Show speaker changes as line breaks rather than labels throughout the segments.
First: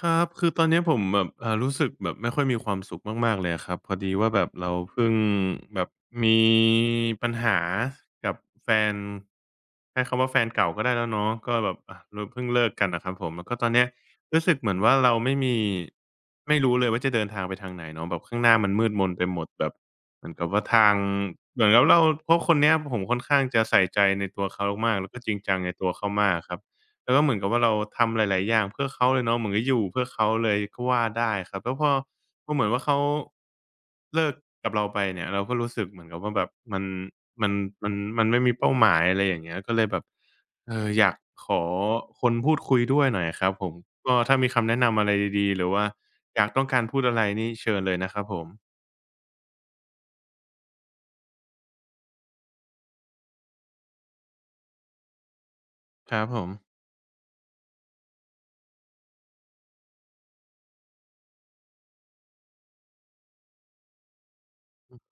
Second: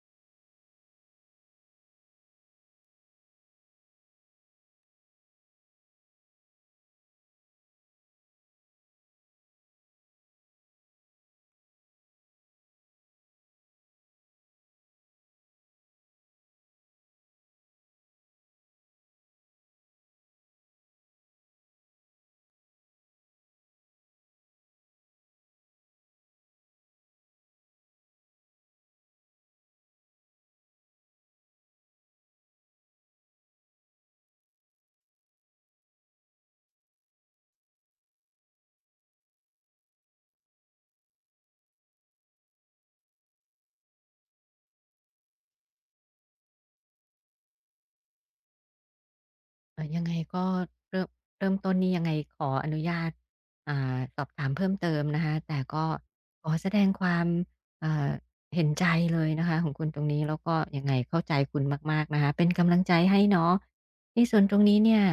ครับคือตอนเนี้ยผมแบบเอ่ารู้สึกแบบไม่ค่อยมีความสุขมากๆเลยอะครับพอดีว่าแบบเราเพิ่งแบบมีปัญหากับแฟนใช้คำว่าแฟนเก่าก็ได้แล้วเนาะก็แบบเราเพิ่งเลิกกันอะครับผมแล้วก็ตอนเนี้ยรู้สึกเหมือนว่าเราไม่มีไม่รู้เลยว่าจะเดินทางไปทางไหนเนาะแบบข้างหน้ามันมืดมนไปหมดแบบเหมือนกับว่าทางเหมือนกับเราเพราะคนเนี้ยผมค่อนข้างจะใส่ใจในตัวเขามากแล้วก็จริงจังในตัวเขามากอะครับ แล้วก็เหมือนกับว่าเราทำหลายๆอย่างเพื่อเขาเลยเนาะเหมือนกับอยู่เพื่อเขาเลยก็ว่าได้ครับแล้วพอเหมือนว่าเขาเลิกกับเราไปเนี่ยเราก็รู้สึกเหมือนกับว่าแบบมันมันมันไม่มีเป้าหมายอะไรอย่างเงี้ยก็เลยแบบอยากขอคนพูดคุยด้วยหน่อยอะครับผมก็ถ้ามีคำแนะนำอะไรดีๆหรือว่าอยากต้องการพูดอะไรนี่เชิญเลยนะครับผม
ยังไงก็เริ่มเริ่มต้นนี่ยังไงขออนุญาตสอบถามเพิ่มเติมนะคะแต่ก็
ครับผ
ข
ม
อแสดงความเอ่อเห็นใจเลยนะคะของคุณตรงนี้แล้วก็ยังไงเข้าใจคุณมากๆนะคะเป็นกำลังใจให้เนาะในส่วนตรงนี้เนี่ย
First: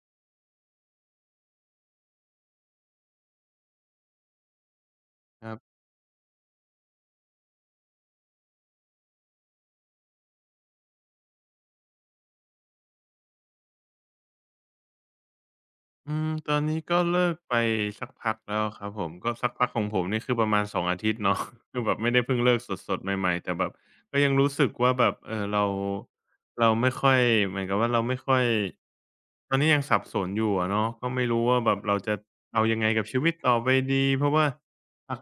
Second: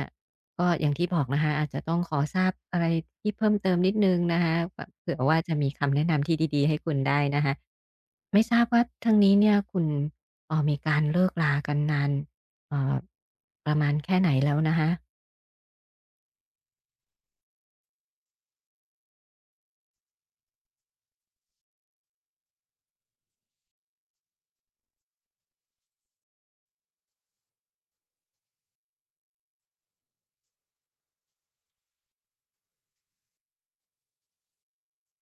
ก็อย่างที่บอกนะคะอาจจะต้องขอทราบอะไรที่เพิ่มเติมนิดนึงนะคะแบบเผื่อว่า
ค
จะ
รั
มี
บ
คำแนะนำที่ดีๆให้คุณได้นะคะไม่ทราบว่าท้งนี้เนี่ยคุณมีการเลิกลากันนาน เอ่อประมาณแค่ไหนแล้วนะคะ
อืมตอนนี้ก็เลิกไปสักพักแล้วครับผมก็สักพักของผมนี่คือประมาณ2องอาทิตย์เนาะ คือแบบไม่ได้เพิ่งเลิกสดๆใหม่ๆแต่แบบก็ยังรู้สึกว่าแบบเราไม่ค่อยเหมือนกับว่าเราไม่ค่อยตอนนี้ยังสับสนอยู่อะเนาะก็ไม่รู้ว่าแบบเราจะเอายังไงกับชีวิตต่อไปดีเพราะว่า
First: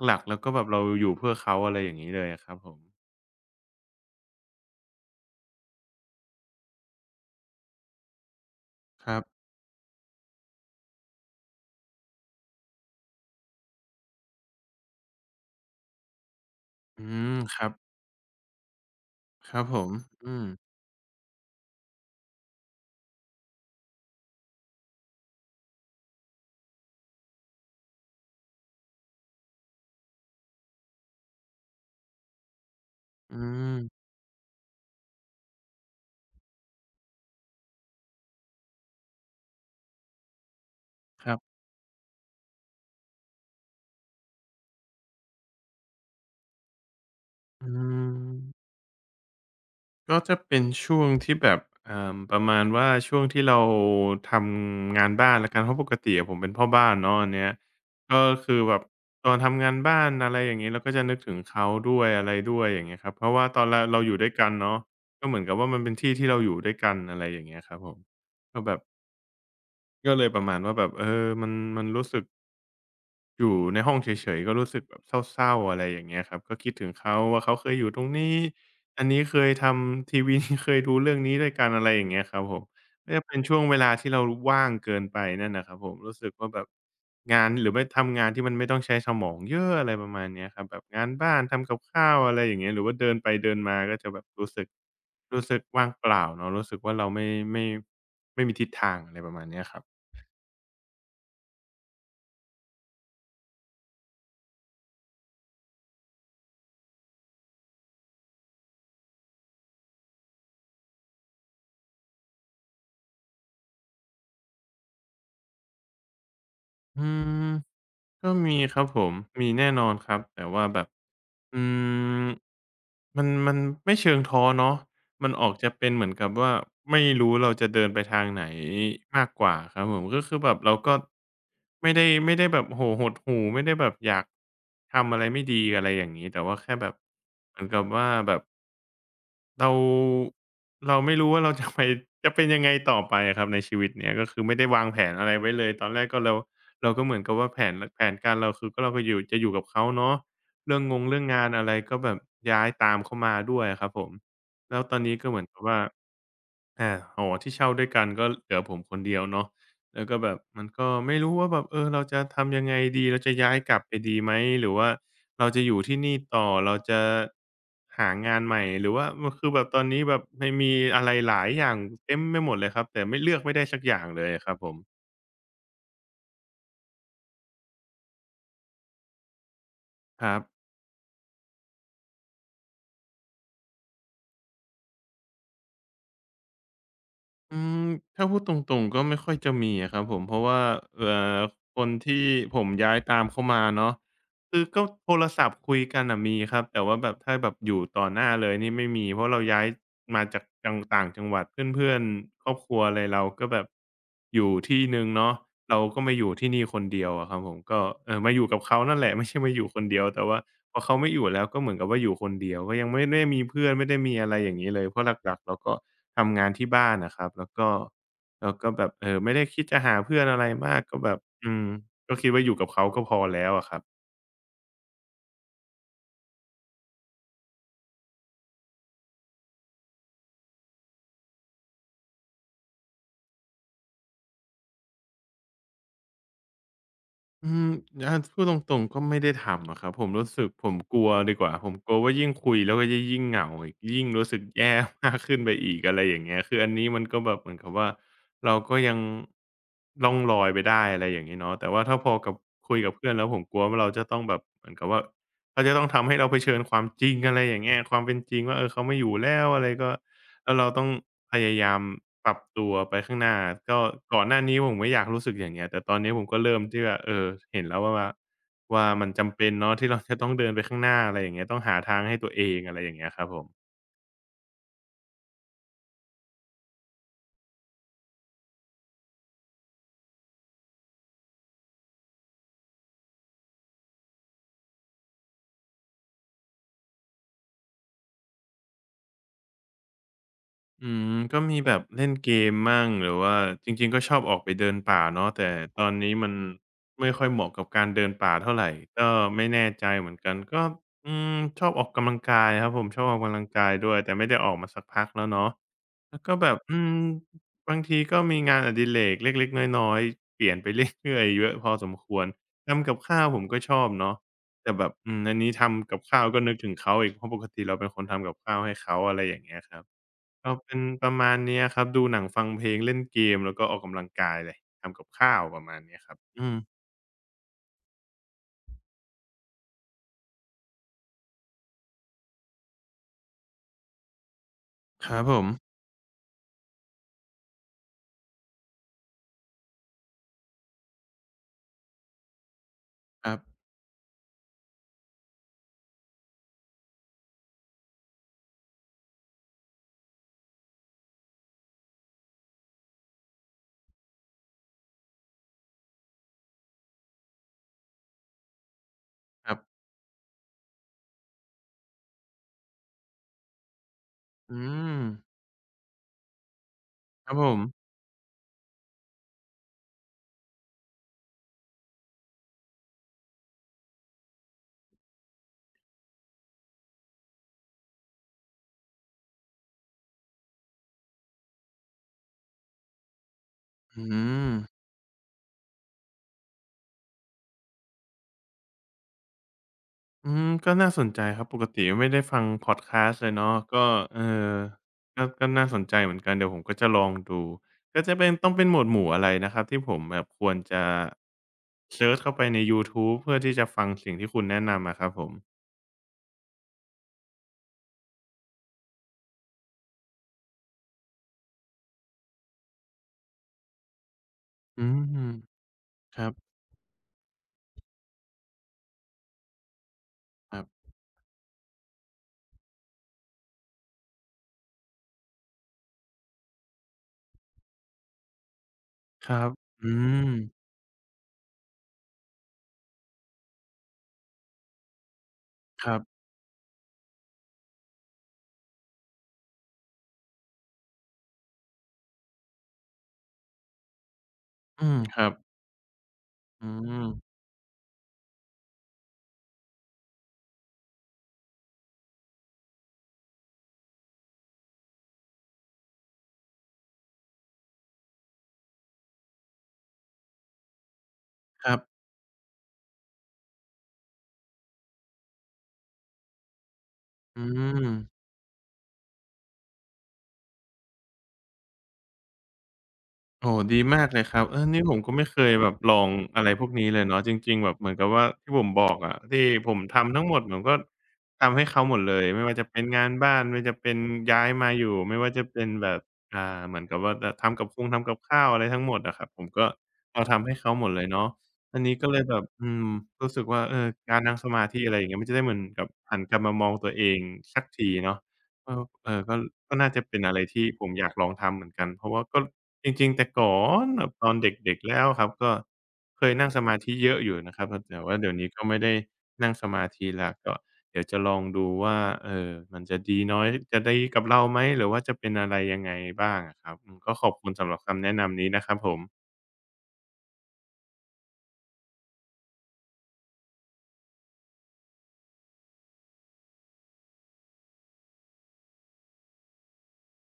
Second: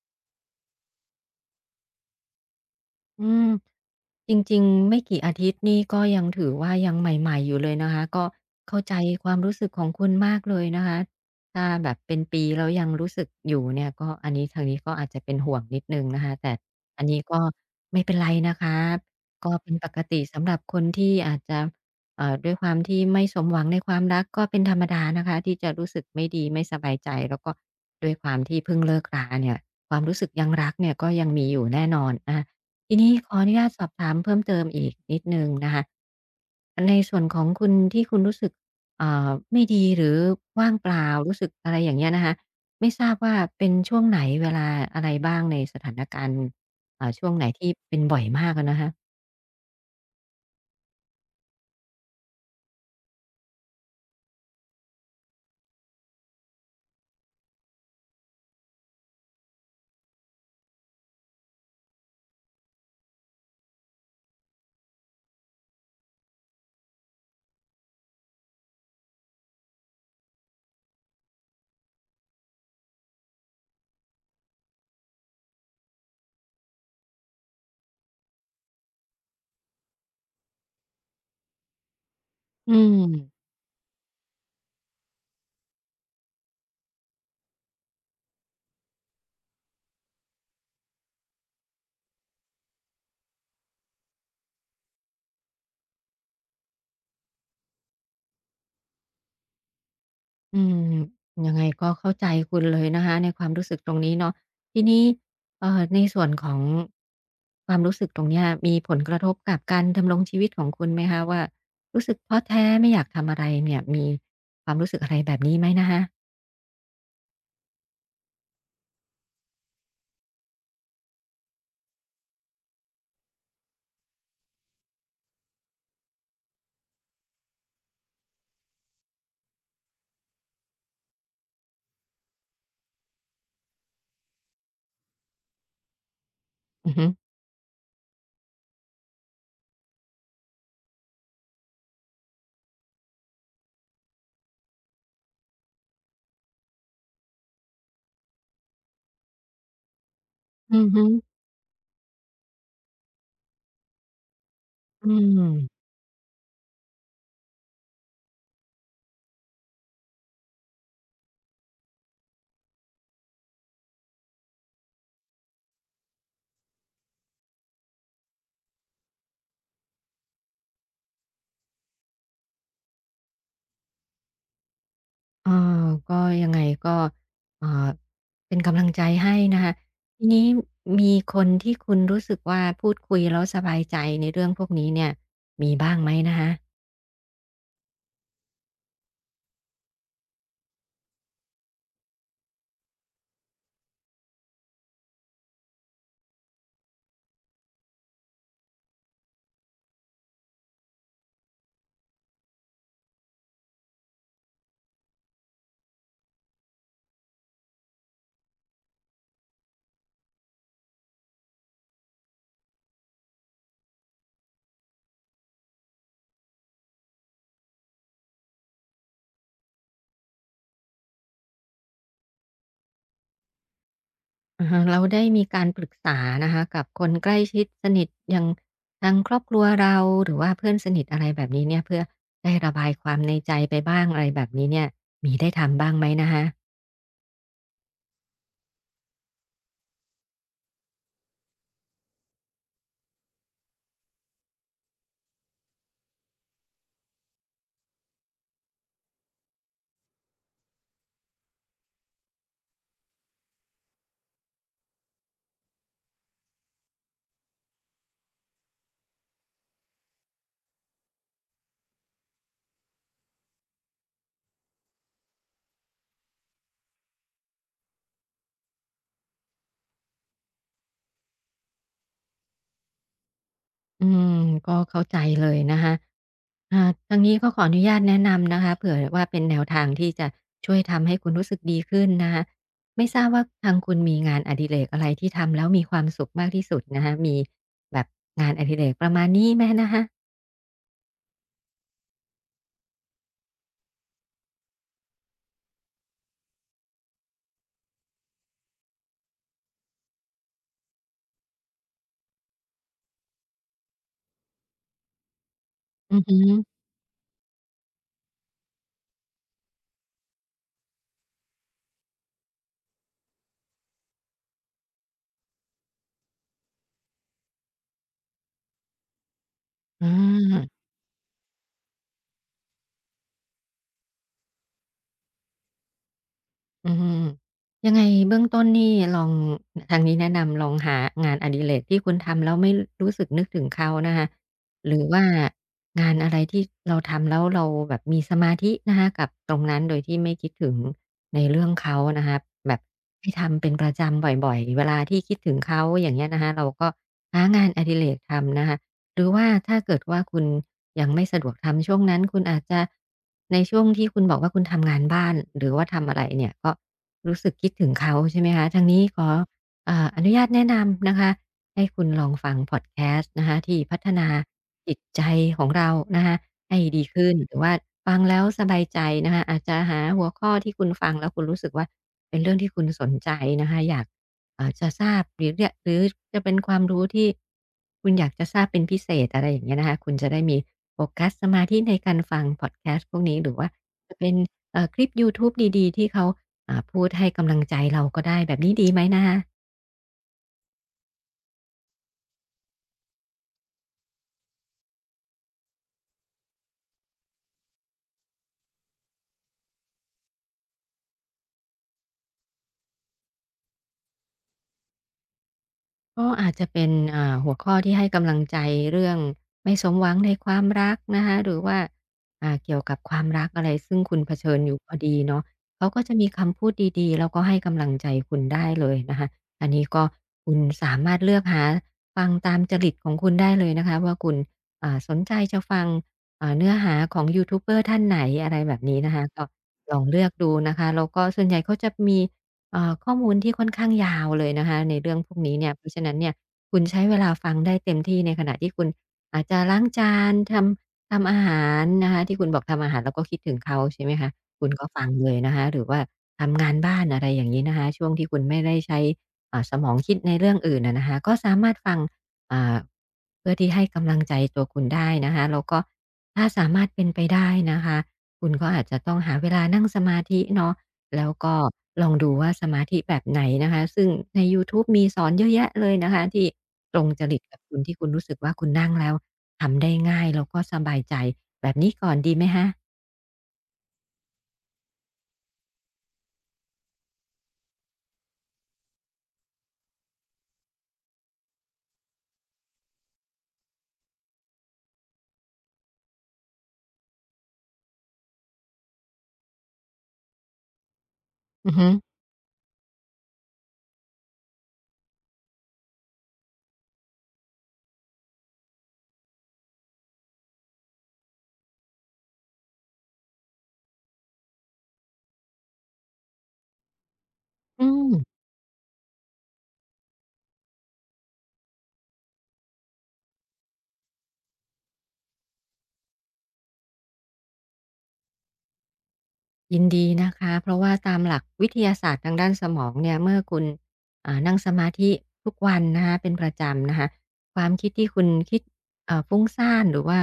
หลักๆแล้วก็แบบเราอยู่เพื่อเขาอะไรอย่างงี้เลยอะครับผม
อืมจริงๆไม่กี่อาทิตย์นี่ก็ยังถือว่ายังใหม่ๆอยู่เลยนะคะก็เข้าใจ
ครับ
ความรู้สึกของคุณมากเลยนะคะถ้าแบบเป็นปีแล้วยังรู้สึกอยู่เนี่ยก็อันนี้ทางนี้ก็อาจจะเป็นห่วงนิดหนึ่งนะคะแต่อั
อื
นนี้
ม
ก็
ครับ
ไม่เป็นไรนะคะก็
ครับ
เป็น
ผ
ป
ม
กติ
อื
สำ
ม
หรับคนที่อาจจะด้วยความที่ไม่สมหวังในความรักก็เป็นธรรมดานะคะที่จะรู้สึกไม่ดีไม่สบายใจแล้วก็ด้วยความที่เพิ่งเลิกราเนี่ยความรู้สึกยังรักเนี่ยก็ยังมีอยู่แน่นอนอะคะ ทีนี้ขอ
อื
อนุญาตสอบ
ม
ถามเพิ่มเติมอีกนิดหนึ่งนะคะในส่วนของคุณที่คุณรู้สึกไม่ดีหรือว่างเปล่า
ครั
รู้
บ
สึกอะไรอย่างเงี้ยนะคะไม่ทราบว่าเป็นช่วงไหนเวลาอะไรบ้างในสถานการณ์ช่วงไหน
อื
ที่เป็นบ่อยมากอะ
ม
นะคะ
ก็จะเป็นช่วงที่แบบประมาณว่าช่วงที่เราทำงานบ้านแล้วกันเพราะปกติอะผมเป็นพ่อบ้านเนาะอันเนี้ยก็คือแบบตอนทำงานบ้านอะไรอย่างงี้เราก็จะนึกถึงเขาด้วยอะไรด้วยอย่างเงี้ยครับเพราะว่าตอนเราอยู่ด้วยกันเนาะก็เหมือนกับว่ามันเป็นที่ที่เราอยู่ด้วยกันอะไรอย่างเงี้ยครับผมก็แบบก็เลยประมาณว่าแบบเออมันรู้สึก อยู่ในห้องเฉยๆก็รู้สึกแบบเศร้าๆอะไรอย่างเงี้ยครับก็คิดถึงเขาว่าเขาเคยอยู่ตรงนี้อันนี้เคยทำทีวีเคยดูเรื่องนี้ด้วยกันอะไรอย่างเงี้ยครับผม
อื
ก็จะเป็น
ม
ช่วงเวลาที่เราว่างเกินไปนั่นน่ะครับผมรู้สึกว่าแบบงานหรือไม่ทำงานที่มันไม่ต้องใช้สมองเยอะอะไรประมาณเนี้ยครับแบบงานบ้านทำกับข้าวอะไรอย่างเงี้ยหรือว่าเดินไปเดินมาก็จะแบบรู้สึกว่างเปล่าเนาะรู้สึกว่าเราไม่ไม่มีทิศทางอะไรประมาณเนี้ยครับ
อืมยังไงก็เข้าใจคุณเลยนะคะในความรู้สึกตรงนี้เนาะทีนี้ในส่วนของความรู้สึกตรงเนี้ยมีผลกระทบกับการดำรงชีวิตของคุณไหมคะว่ารู้สึกท้อแท้ไม่อยากทำอะไรเนี่ยมีความรู้สึกอะไรแบบนี้ไหมนะคะ
อืมก็มีครับผมมีแน่นอนครับแต่ว่าแบบอืมมันไม่เชิงท้อเนาะมันออกจะเป็นเหมือนกับว่าไม่รู้เราจะเดินไปทางไหนมากกว่าครับผมก็คือแบบเราก็ไม่ได้แบบโอ้โฮหดหู่ไม่ได้แบบอยากทำอะไรไม่ดีอะไรอย่างงี้แต่ว่าแค่แบ
อื
บ
อฮึ
เหมือนกับว่าแบบ เราเราไม่รู้ว่าเราจะไป จะเป็นยังไงต่อไปอะครับในชีวิตเนี้ยก็คือไม่ได้วางแผนอะไรไว้เลยตอนแรกก็เราก็เหมือนกับว่าแผนการเราคือก็เราก็อยู่จะอยู่กับเขาเนาะเรื่อ
อื
ง
อ
ง
ฮึ
งเรื่องงานอะไรก็แบบย้ายตามเขามาด้วยอะครับผมแล้วตอน
อื
นี้ก็เหมือนกับว่า
ม
อาอ๋อที่เช่าด้วยกันก็เหลือผมคนเดียวเนาะแล้วก็แบบมันก็ไม่รู้ว่าแบบเออเราจะทำยังไงดีเราจะย้ายกลับไปดีไหมหรือว่าเราจะอยู่ที่นี่ต่อเราจะหางานใหม่หรือว่ามันคือแบบตอนนี้แบบไม่มีอะไรหลายอย่างเต็มไม่หมดเลยครับแต่ไม่เลือกไม่ได้สักอย่างเลยะครับผม
เออก็ยังไงก็เอ่อเป็นกำลังใจให้นะคะ
ค
ที
รั
นี้
บ
มีคนที่คุณรู้สึกว่าพูดคุยแล้วสบายใจในเรื่องพวกนี้เนี่ยมีบ้างไหมนะคะ
อืมถ้าพูดตรงๆก็ไม่ค่อยจะมีอะครับผมเพราะว่าเอ่อคนที่ผมย้ายตามเขามาเนาะ คือก็โทรศัพท์คุยกันน่ะมีครับแต่ว่าแบบถ้าแบบอยู่ต่อหน้าเลยนี่ไม่มีเพราะเราย้ายมาจากต่างจังหวัดเพื่อนๆครอบครัวอะไรเราก็แบบอยู่ที่หนึ่งเนาะเราก็มาอยู่ที่นี่คนเดียวอะครับผมก็มาอยู่กับเขานั่นแหละ ไม่ใช่มาอยู่คนเดียวแต่ว่าพอเขาไม่อยู่แล้วก็เหมือนกับว่าอยู่คนเดียวก็ยังไม่ได้มีเพื่อนไม่ได้มีอะไรอย่างงี้เลยเพราะหลักๆเราก็ทำงานที่บ้านอะครับแล้วก็แบบไม่ได้คิดจะหาเพื่อนอะไรมากก็แบบอืมก็คิดว่าอยู่กับเขาก็พอแล้วอะครับ
อรฮะเราได้มีการปรึกษานะคะกับคนใกล้ชิดสนิทอย่างทางครอบครัวเราหรือว่าเพื่อนสนิทอะไรแบบนี้เนี่ยเพื่อได้ระบายความในใจไปบ้างอะไรแบบนี้เนี่ยมีได้ทำบ้างไหมนะคะ
อืมพูดตรงๆก็ไม่ได้ทำอะครับผมรู้สึกผมกลัวดีกว่าผมกลัวว่ายิ่งคุยแล้วก็จะยิ่งเหงาอีกยิ่งรู้สึกแย่มากขึ้นไปอีกอะไรอย่างเงี้ยคืออันนี้มันก็แบบเหมือนกับว่าเราก็ยังล่องลอยไปได้อะไรอย่างงี้เนาะแต่ว่าถ้าพอกับคุยกับเพื่อนแล้วผมกลัวว่าเราจะต้องแบบเหมือนกับว่าเขาจะต้องทำให้เราเผชิญความจริงอะไรอย่างเงี้ยความเป็นจริงว่าเออเขาไม่อยู่แล้วอะไรก็ แล้วเราต้องพยายามปรับตัวไปข้างหน้าก็ก่อนหน้านี้ผมไม่อยากรู้สึกอย่างเงี้ยแต่ตอนนี้ผมก็เริ่มที่ว่าเออเห็นแล้วว่ามันจำเป็นเนาะที่เราจะต้องเดินไปข้างหน้าอะไรอย่างเงี้ยต้องหาทางให้ตัวเองอะไรอย่างเงี้ยครับผม
อืมก็เข้าใจเลยนะคะทางนี้ก็ขออนุญาตแนะนำนะคะเผื่อว่าเป็นแนวทางที่จะช่วยทำให้คุณรู้สึกดีขึ้นนะคะไม่ทราบว่าทางคุณมีงานอดิเรกอะไรที่ทำแล้วมีความสุขมากที่สุดนะคะมีแบบงานอดิเรกประมาณนี้ไหมนะคะ
อืมก็มีแบบเล่นเกมมั่งหรือว่าจริงๆก็ชอบออกไปเดินป่าเนาะแต่ตอนนี้มันไม่ค่อยเหมาะกับการเดินป่าเท่าไรก็ไม่แน่ใจเหมือนกันก็อืมชอบออกกำลังกายครับผมชอบออกกำลังกายด้วยแต่ไม่ได้ออกมาสักพักแล้วเนาะ แล้
อื
ว
อ
ก็
ฮึ
แบบอืมบางทีก็มีงานอดิเรกเล็กๆน้อยๆเปลี่ยนไปเรื่อยๆเยอะพอสมควรทำกับข้าวผมก็ชอบเนาะแต่แบบอืมอันนี้ทำกับข้าวก็นึกถึงเขาอีกเพราะปกติเราเป็นคนทำกับข้าวให้เขาอะไรอย่างเงี้ยครับ
อ
เอาเป็
า
นประมาณเนี้ยครับดูหนังฟังเพลงเล่นเกมแล้วก็ออกกำลังกายเลยทำกับข้าวประมาณเนี้ยครับอืม
อืมยังไงเบื้องต้นนี่ลองทางนี้แนะนำลองหางานอดิเรกที่คุณทำแล้วไม่รู้สึกนึกถึงเขานะคะหรือ
ครั
ว่า
บผม
งานอะไรที่เราทำแล้วเราแบบมีสมาธินะคะกับตรงนั้นโดยที่ไม่คิดถึงในเรื่องเขานะคะแบบ
ค
ให้
รับ
ทำเป็นประจำบ่อยๆเวลาที่คิดถึงเขาอย่างเงี้ยนะคะเราก็หางานอดิเรกทำนะคะ หรือว่าถ้าเกิดว่าคุณยังไม่สะดวกทำช่วงนั้นคุณอาจจะในช่วงที่คุณบอกว่าคุณทำงานบ้านหรือว่าทำอะไรเนี่ยก็รู้สึกคิดถึงเขาใช่ไหมคะทางนี้ขอ
ครับ
อนุญาตแนะนำนะคะให้คุณลองฟังพอดแคสต์นะคะที่พัฒนา
อื
จิต
ม
ใจของเรานะคะให้ดี
ค
ขึ้
รั
น
บผ
หรือ
ม
ว่าฟังแล้วสบายใจนะคะอาจจะหาหัวข้อที่คุณฟังแล้วคุณรู้สึกว่าเป็นเรื่องที่คุณสนใจนะคะอยาก เอจจะทราบหรือเนี่ยหรือจะเป็นความรู้ที่คุณอยากจะทราบเป็นพิเศษอะไรอย่างเงี้ยนะคะคุณจะได้มีโฟกัสสมาธิในการฟังพอดแคสต์พวกนี้หรือว่า
อื
จะเป็น
ม
คลิปยูทูบดีๆที่เขาพูดให้กำลังใจเราก็ได้แบบนี้ดีไหมนะคะ
อืมก็น่าสนใจครับปกติไม่ได้ฟังพอดคาสต์เลยเนาะก็เออก็ก็น่าสนใจเหมือนกันเดี๋ยวผมก็จะลองดูก็จะเป็นต้องเป็นหมวดหมู่อะไรนะครับที่ผมแบบควรจะเซิร์ชเข้าไปในยูทูบเพื่อที่จะฟังสิ่งที่คุณแนะนำอะครับผม
ก็อาจจะเป็นหัวข้อที่ให้กำลังใจเรื่องไม่สมหวังในความรักนะคะหรือว่าเกี่ยวกับความรักอะไรซึ่งคุณเผชิญอยู่
อื
พอดี
ม
เนาะเขาก็จะ
ครั
มี
บ
คำพูดดีๆแล้วก็ให้กำลังใจคุณได้เลยนะคะอันนี้ก็คุ
ค
ณ
รับ
สามารถเลือกหาฟังตามจริตของคุณได้เลยนะคะว่าคุณสนใจจะฟังเนื้อหาของยูทูบเบอร์ท่านไหนอะไรแบบนี้นะคะ
ค
ก็
รับ
ล
อื
องเลือ
ม
กดูนะคะแล้วก็ส่วนใหญ่เขาจะมี ข้อมูลที่ค่อนข้างยาวเลยนะคะในเรื่องพวกนี้เนี่ยเพ
ค
ราะ
รั
ฉะ
บ
นั้นเนี่ยคุณใช้เวลาฟังได้เต็มที่ในขณะที่คุณอาจจะล้างจานทำอาหารนะคะที่คุณบอกทำอาหารแล้วก็คิดถึงเขาใช่ไหมคะคุณก็
อืม
ฟัง
ครั
เล
บ
ยนะคะหรือว่าทำ
อื
งานบ้า
ม
นอะไรอย่างงี้นะคะช่วงที่คุณไม่ได้ใช้สมองคิดในเรื่องอื่นอะนะคะก็สามารถฟังอ่าเพื่อที่ให้กำลังใจตัวคุณได้นะคะแล้วก็ถ้าสามารถเป็นไปได้นะคะคุณก็อาจจะต้องหาเวลานั่งสมาธิเนาะ แล้วก็
ครับ
ลองดูว่าสมาธิแบบไหนนะคะซึ่งในยูทูบมีสอนเยอะแยะเลยนะคะที่ตรงจริ
อื
ตกับคุณที่คุณ
ม
รู้สึกว่าคุณนั่งแล้วทำได้ง่ายแล้วก็สบายใจแบบนี้ก่อนดีไหมคะ
โอ้โฮดีมากเลยครับเออนี่ผมก็ไม่เคยแบบลองอะไรพวกนี้เลยเนาะจริงๆแบบเหมือนกับว่าที่ผมบอกอะที่ผมทำทั้งหมดผมก็ทำให้เขาหมดเลยไม่ว่าจะเป็นงานบ้านไม่ว่าจะเป็นย้ายมาอยู่ไม่ว่าจะเป็นแบบอ่าเหมือนกับว่าจะทำกับคงทำกับข้าวอะไรทั้งหมดอะครับผมก็เราทำให้เขาหมดเลยเนาะ
อือ
อัน
ฮึ
นี้ก็เลยแบบอืมรู้สึกว่าเออการนั่งสมาธิอะไรอย่างเงี้ยมันจะได้เหมือนกับหันกลับมามองตัวเองสักทีเนาะ เออก็ก็น่าจะเป็นอะไรที่ผมอยากลองทำเหมือนกันเพราะว่าก็จริงๆแต่ก่อนแบบตอนเด็กๆแล้วครับก็เคยนั่งสมาธิเยอะอยู่นะครับแต่
อื
แต่
ม
ว่าเดี๋ยวนี้ก็ไม่ได้นั่งสมาธิแล้วก็เดี๋ยวจะลองดูว่ามันจะดีน้อยจะดีกับเราไหมหรือว่าจะเป็นอะไรยังไงบ้างอะครับอืมก็ขอบคุณสำหรับคำแนะนำนี้นะครับผม
ยินดีนะคะเพราะว่าตามหลักวิทยาศาสตร์ทางด้านสมองเนี่ยเมื่อคุณนั่งสมาธิทุกวันนะคะเป็นประจำนะคะความคิดที่คุณคิดฟุ้งซ่านหรือว่า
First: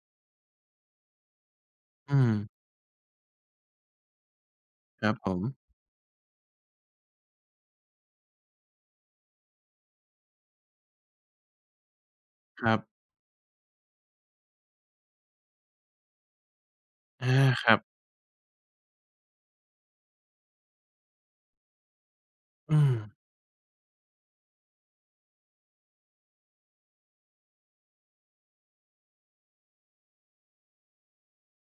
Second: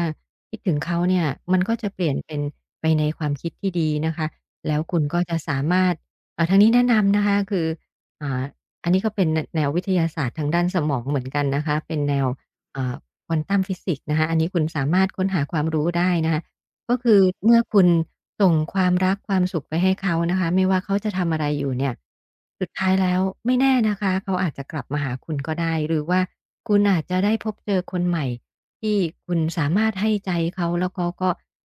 คิดถึงเขาเนี่ยมันก็จะเปลี่ย
อื
น
ม
เป็นไปในความคิดที่ดีนะคะแล้วคุณ
ครับ
ก็
ผ
จะ
ม
สามารถทางนี้แนะนำนะคะคืออ่าอันนี้ก็เป็นแนววิทยาศาสตร์ทางด้านสมองเหมือนกันนะคะเป็นแนว
ครับ
ควอนตัมฟิสิกส์นะคะอันนี้คุณสามารถค้นหาความรู้ได้นะคะ ก็คือ
อา
เมื่อ
ครั
คุณ
บ
ส่งความรักความสุขไปให้เขานะคะไม่ว่าเขาจะทำอะไรอยู่เนี่ยสุด
อื
ท้า
ม
ยแล้วไม่แน่นะคะเขาอาจจะกลับมาหาคุณก็ได้หรือว่าคุณอาจจะได้พบเจอคนใหม่ที่คุณสามารถให้ใจเขาแล้วเขาก็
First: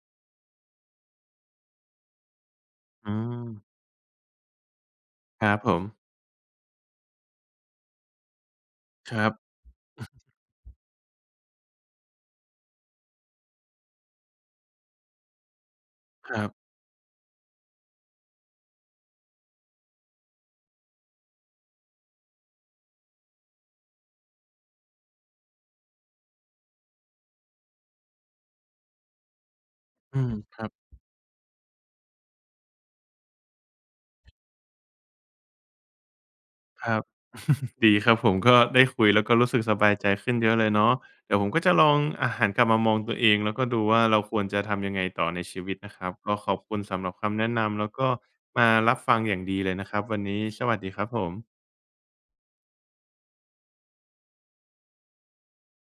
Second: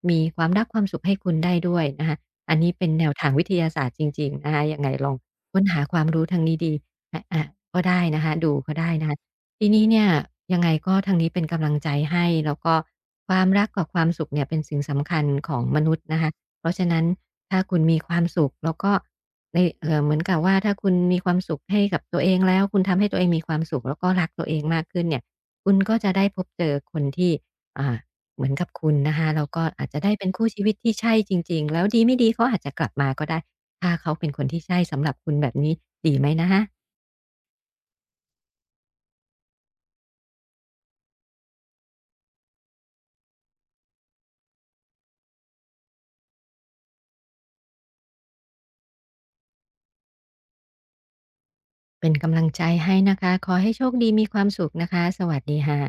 มีความรักความสุขให้คุณได้ด้วยนะคะอันนี้เป็นแน
อื
วทางวิ
ม
ทยาศาสตร์จริงๆนะคะยังไงลอง
ครับ
ค้น
ผ
หา
ม
ความรู้ทางนี้ดีออาก็ได้นะคะดูก็ได้นะ
ค
คะ
รับ
ทีนี้เนี่ยยังไงก็ทางนี้เป็นกำลังใจให้แล้วก็ความรักกับความสุขเนี่ยเป็นสิ่งสำคัญของมนุษย์นะคะ
ครับ
เพราะฉะนั้นถ้าคุณมีความสุขแล้วก็ในเหมือนกับว่าถ้าคุณมีความสุขให้กับตัวเองแล้วคุณทำให้ตัวเองมีความสุขแล้วก็รักตัวเองมากขึ้นเนี่ยคุณก็จะได้พบเจอคนที่อ่าเหมือนกับคุณนะคะแล้วก็อาจจะได้
อื
เป็น
ม
คู่
ค
ชี
รั
วิ
บ
ตที่ใช่จริงๆแล้วดีไม่ดีเขาอาจจะกลับมาก็ได้ถ้าเขาเป็นคนที่ใช่สำหรับคุณแบบนี้ดีไหมนะคะ
ครับ ดีครับผมก็ได้คุยแล้วก็รู้สึกสบายใจขึ้นเยอะเลยเนาะเดี๋ยวผมก็จะลองหันกลับมามองตัวเองแล้วก็ดูว่าเราควรจะทำยังไงต่อในชีวิตนะครับก็ขอบคุณสำหรับคำแนะนำแล้วก็มารับฟังอย่างดีเลยนะครับวันนี้สวัสดีครับผม
เป็นกำลังใจให้นะคะ ขอให้โชคดีมีความสุขนะคะ สวัสดีค่ะ